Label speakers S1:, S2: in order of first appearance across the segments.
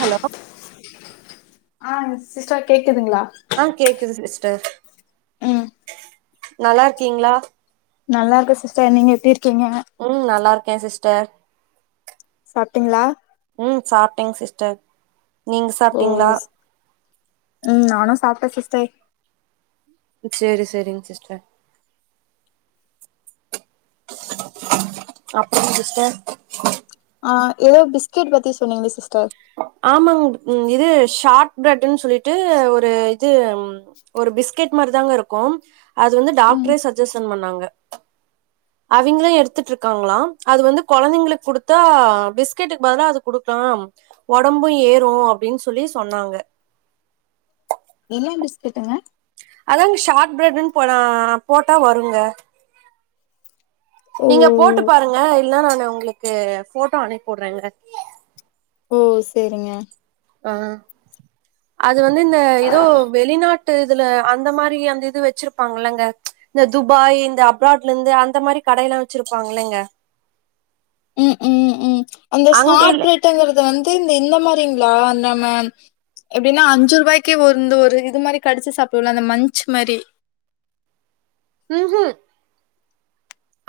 S1: Hello
S2: ஆ sister கேக்குதுங்ளா
S1: அ கேக்குது சிஸ்டர்
S2: ம்
S1: நல்லாருக்கீங்ளா
S2: நல்லாருக்க சிஸ்டர் நீங்க எப்டி இருக்கீங்க
S1: ம் நல்லாருக்கே சிஸ்டர்
S2: சாப்டீங்ளா
S1: உம் சாப்டேங் சிஸ்டர் நீங்க
S2: ஓ
S1: சாப்ட்டீங்ளா
S2: ஸ்- ம் நானு சாப்ட்ட சிஸ்டே
S1: சேரி சேரிங் சிஸ்டர் அப்ரோ சிஸ்டர்
S2: ஆ ஏதோ பிஸ்கேட் பத்தி சொன்னேங்ளே சிஸ்டர்
S1: ஆமாங் இது ஷார்ட் ப்ரெட்ன்னு சொல்லிட்டு ஒரு திம் ஒரு பிஸ்கெட் மாரிதாங்க இருக்கும் அது வந்து
S2: ம்
S1: டாக்டரே சஜ்ஜசன் பண்ணாங்க அவிங்ளே எடுத்துட்டு இருக்காங்களா அது வந்து கொழந்தைங்களுக் குடுத்தா பிஸ்கெட்டுக்கு பதுலா அது குடுக்கலாம் ஒடம்பு ஏறு அப்டின் சொல்லி சொன்னாங்க
S2: என்ன பிஸ்கெட்டுங்க
S1: அதாங்க ஷார்ட் ப்ரெட்ன்னு போனா போட்டா வருங்க
S2: ஓ
S1: நீங்க போட்டு பாருங்க இல்ல நானு உங்ளுக்கு ஃபோட்டோ அனுப்பிவுட்றேங்க
S2: ஓ சேரிங்க
S1: ஆ அது வந்து இந்த எதோ வெளிநாட் ட்டு இதுல அந்த மாரி அந்த இது வெச்சிருப்பாங்கல்லங்க இந்த துபாய் இந்த அப்ராட்லந்து அந்த மாரி கடையெல்லா வெச்சிருப்பாங்கல்லங்க
S2: ம் ம் ம் அந்த
S1: அங்க
S2: சாட்
S1: இல்ல
S2: ப்ரெடுங்கறது வந்து இந்த இந்த மாரிங்ளா நம்ம எப்டின்னா அஞ்சுருவாய்க்கு வந்து ஒரு இது மாரி கடுச்சு சாப்டுவல்ல அந்த மன்ச் மாரி
S1: ம் ம்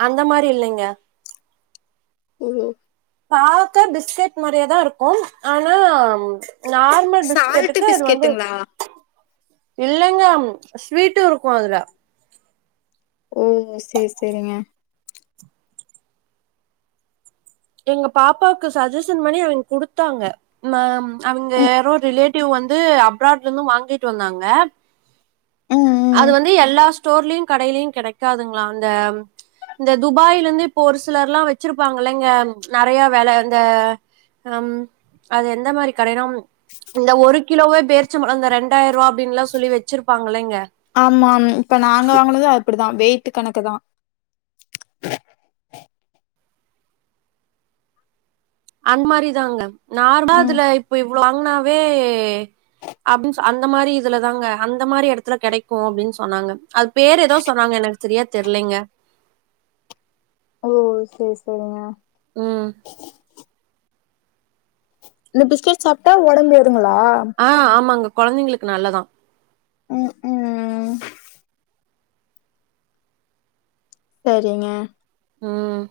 S1: அந்த மாரி இல்லைங்க
S2: ஓ ஓ
S1: பாக்க பிஸ்கெட் மாரியே தா இருக்கும் ஆனா நார்மல்
S2: சால்ட்
S1: பிஸ்கெட்டுக்கு இது வந்து
S2: பிஸ்கெட்டுங்களா
S1: இல்லைங்க ஸ்வீட்டு இருக்கு அதுல
S2: ஓ சேர் செரிங்க
S1: எங்க பாப்பாவுக்கு சஜ்ஜசன் பண்ணி அவிங் குடுத்தாங்க நா அவிங்க
S2: ம்
S1: யாரோ ரிலேட் டிவ் வந்து அப்ராட்லருந்து வாங்கிட் வந்தாங்க
S2: ம் ம்
S1: அது வந்து எல்லா ஸ்டோர்லியு கடையிலியு கெடைக்காதுங்ளா அந்த இந்த துபாய்லந்து இப்போ ஒரு சிலர்லா வெச்சிருப்பாங்கல்லைங்க நறையா வெல அந்த ம் அது எந்த மாரி கடைனா இந்த ஒரு கிலோவே பேர்ச்ச பழோ அந்த ரெண்டாயரூவா அப்டின்லா சொல்லி வெச்சிருப்பாங்களேங்க
S2: ஆமாம் இப்ப நாங்க வாங்குனது அப்புடிதா வெயிட்டு கணக்கு தா
S1: அந் மாரி தாங்க நார்ம்லா
S2: ம்.
S1: அதுல இப்ப இவ்ளோ வாங்னாவே அப்டின் சொ அந்த மாரி இதுலதாங்க அந்த மாரி எடத்துல கெடைக்கு அப்டின் சொன்னாங்க அது பேரு எதோ சொன்னாங்க எனக் செரியா தெர்லேங்க
S2: ஓ சேர் செரிங்க
S1: ம்
S2: இந்த பிஸ்கேட் சாப்ட்டா ஒடம்பு ஏருங்ளா
S1: ஆ ஆமாங்க கொழந்தைங்களுக்கு நல்லதா
S2: ம் ம் செரிங்க
S1: ம்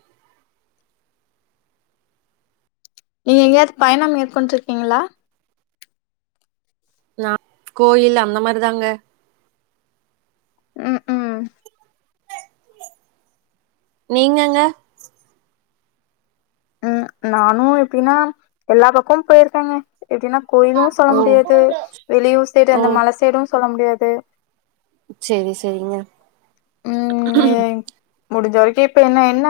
S2: நீங்க எங்கேயாவ்து பயணம் மேற்கொண்டுருக்கீங்களா
S1: நா கோயில் அந்த மாரி தாங்க
S2: ம் ம்
S1: நீங்கங்க
S2: ம் நானு எப்டின்னா எல்லா பக்கம் போயிருக்கேங்க எப்டின்னா கோயிலு சொல்ல
S1: ஓ
S2: முடியாது வெளியூர் சைடு
S1: ஓ
S2: அந்த மல சைடும் சொல்ல முடியாது
S1: செரி செரிங்க
S2: ம் எ முடிஞ்ச வரைக்கு இப்ப என்ன என்ன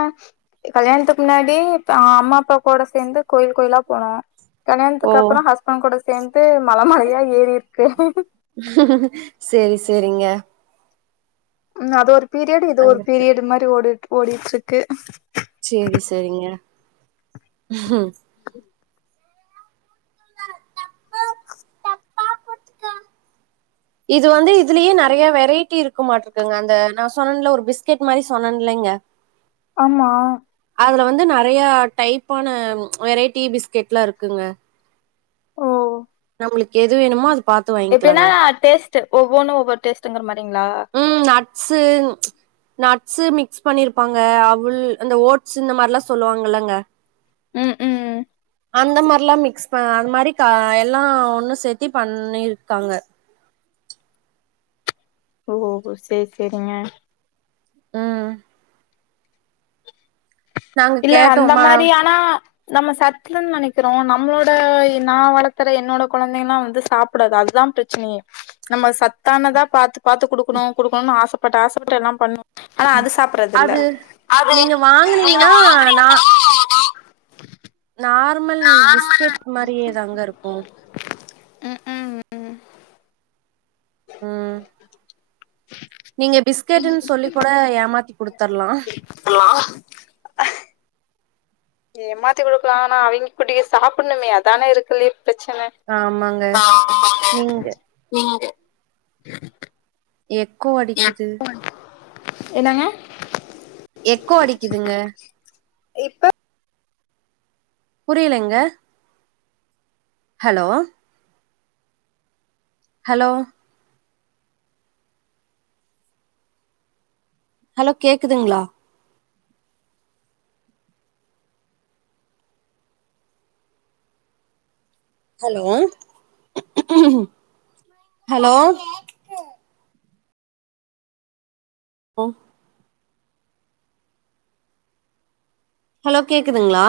S2: கல்யாணத்துக்கு முன்னாடி பா அம்மா அப்பா கூட சேந்து கோயில் கோயிலா போனோ
S1: ஓ
S2: கல்யாணத்துக்கு அப்புறம் ஹஸ்பண்ட் கூட சேந்து மல மலயா ஏறி இருக்க
S1: செரி செரிங்க
S2: அது ஒரு பீரியடு இது
S1: அங்க
S2: ஒரு
S1: இருக்கு
S2: பீரியடு மாரி ஓடி ஓடிட்ருக்கு
S1: சேரி செரிங்க
S2: [inaudible]
S1: இது வந்து இதுலயே நெறைய வெரைட்டி இருக் கு மாட்டருக்குங்க அந்த நா சொன்ன இல்ல ஒரு பிஸ்கேட் மாரி சொன்னேன் இல்லங்க
S2: ஆமா
S1: அதுல வந்து நறையா டைப்பான வெரைட்டி பிஸ்கெட்லா இருக்குங்க
S2: ஓ
S1: நம்மளுக்கு எது வேணுமோ அது பாத்து
S2: எப்டினா
S1: வாங்கிக்கலாங்க
S2: டேஸ்ட்டு ஒவ்வொன்னும் ஒவ்வொரு டேஸ்ட்டுங்கிற மாரிங்கிளா
S1: ம் நட்ஸு நட்ஸு மிக்ஸ் பண்ணியிருப்பாங்க அவுல் அந்த ஓட்ஸ் இந்த மாரிலா சொல்லுவாங்க இல்லங்க
S2: ம் ம் ம்
S1: அந்த மாரிலாம் மிக்ஸ் ப அது மாரி தா எல்லாம் ஒன்னு சேத்தி பண்ணிருக்காங்க
S2: ஓ செரி செரிங்க
S1: ம் நாங்க
S2: இல்ல அந்த
S1: கேட்டோமா
S2: மாரி ஆனா நம்ம சத்துன் நெனைக்கிறோம் நம்மளோட நா வளத்தற என்னோட கொழந்தைங்கல்லா வந்து சாப்டாது அதுதா பிரச் சன நம்ம சத்தானதா பாத்து பாத்து குடுக்கணும் குடுக்கணுன்னு ஆசப்பட்டு ஆசப்பட்டு எல்லாம் பண்ணோ
S1: ம் அது நீங்க
S2: நீங்க
S1: வாங்கனீங்கன்னா நா
S2: வாங்குனீங்கன்னா
S1: நார்மல்
S2: நார்மல்
S1: பிஸ்கேட் மாரியே தாங்க இருக்கும் ம்
S2: [inaudible]
S1: நீங்க பிஸ்கேட்டுன் சொல்லி கூட ஏமாத்தி குடுத்தரலாம்
S2: சொல்லலா ஏமாத்தி குடுக்கலா ஆனா அவங்க எப்டி சாப்பணுமே அதான இருக்கிறல்லையே பிரச்சன
S1: ஆமாங்க
S2: ஆமாங்க
S1: நீங்க
S2: நீங்க
S1: எக்கோ அடிக்கிது
S2: என்னாங்க
S1: எக்கோ அடிக்கிதுங்க
S2: இப்ப
S1: புரியிலைங்க ஹலோ ஹலோ ஹலோ கேக்குதுங்களா ஹலோ ஹலோ ஓ ஹலோ கேக்குதுங்கிளா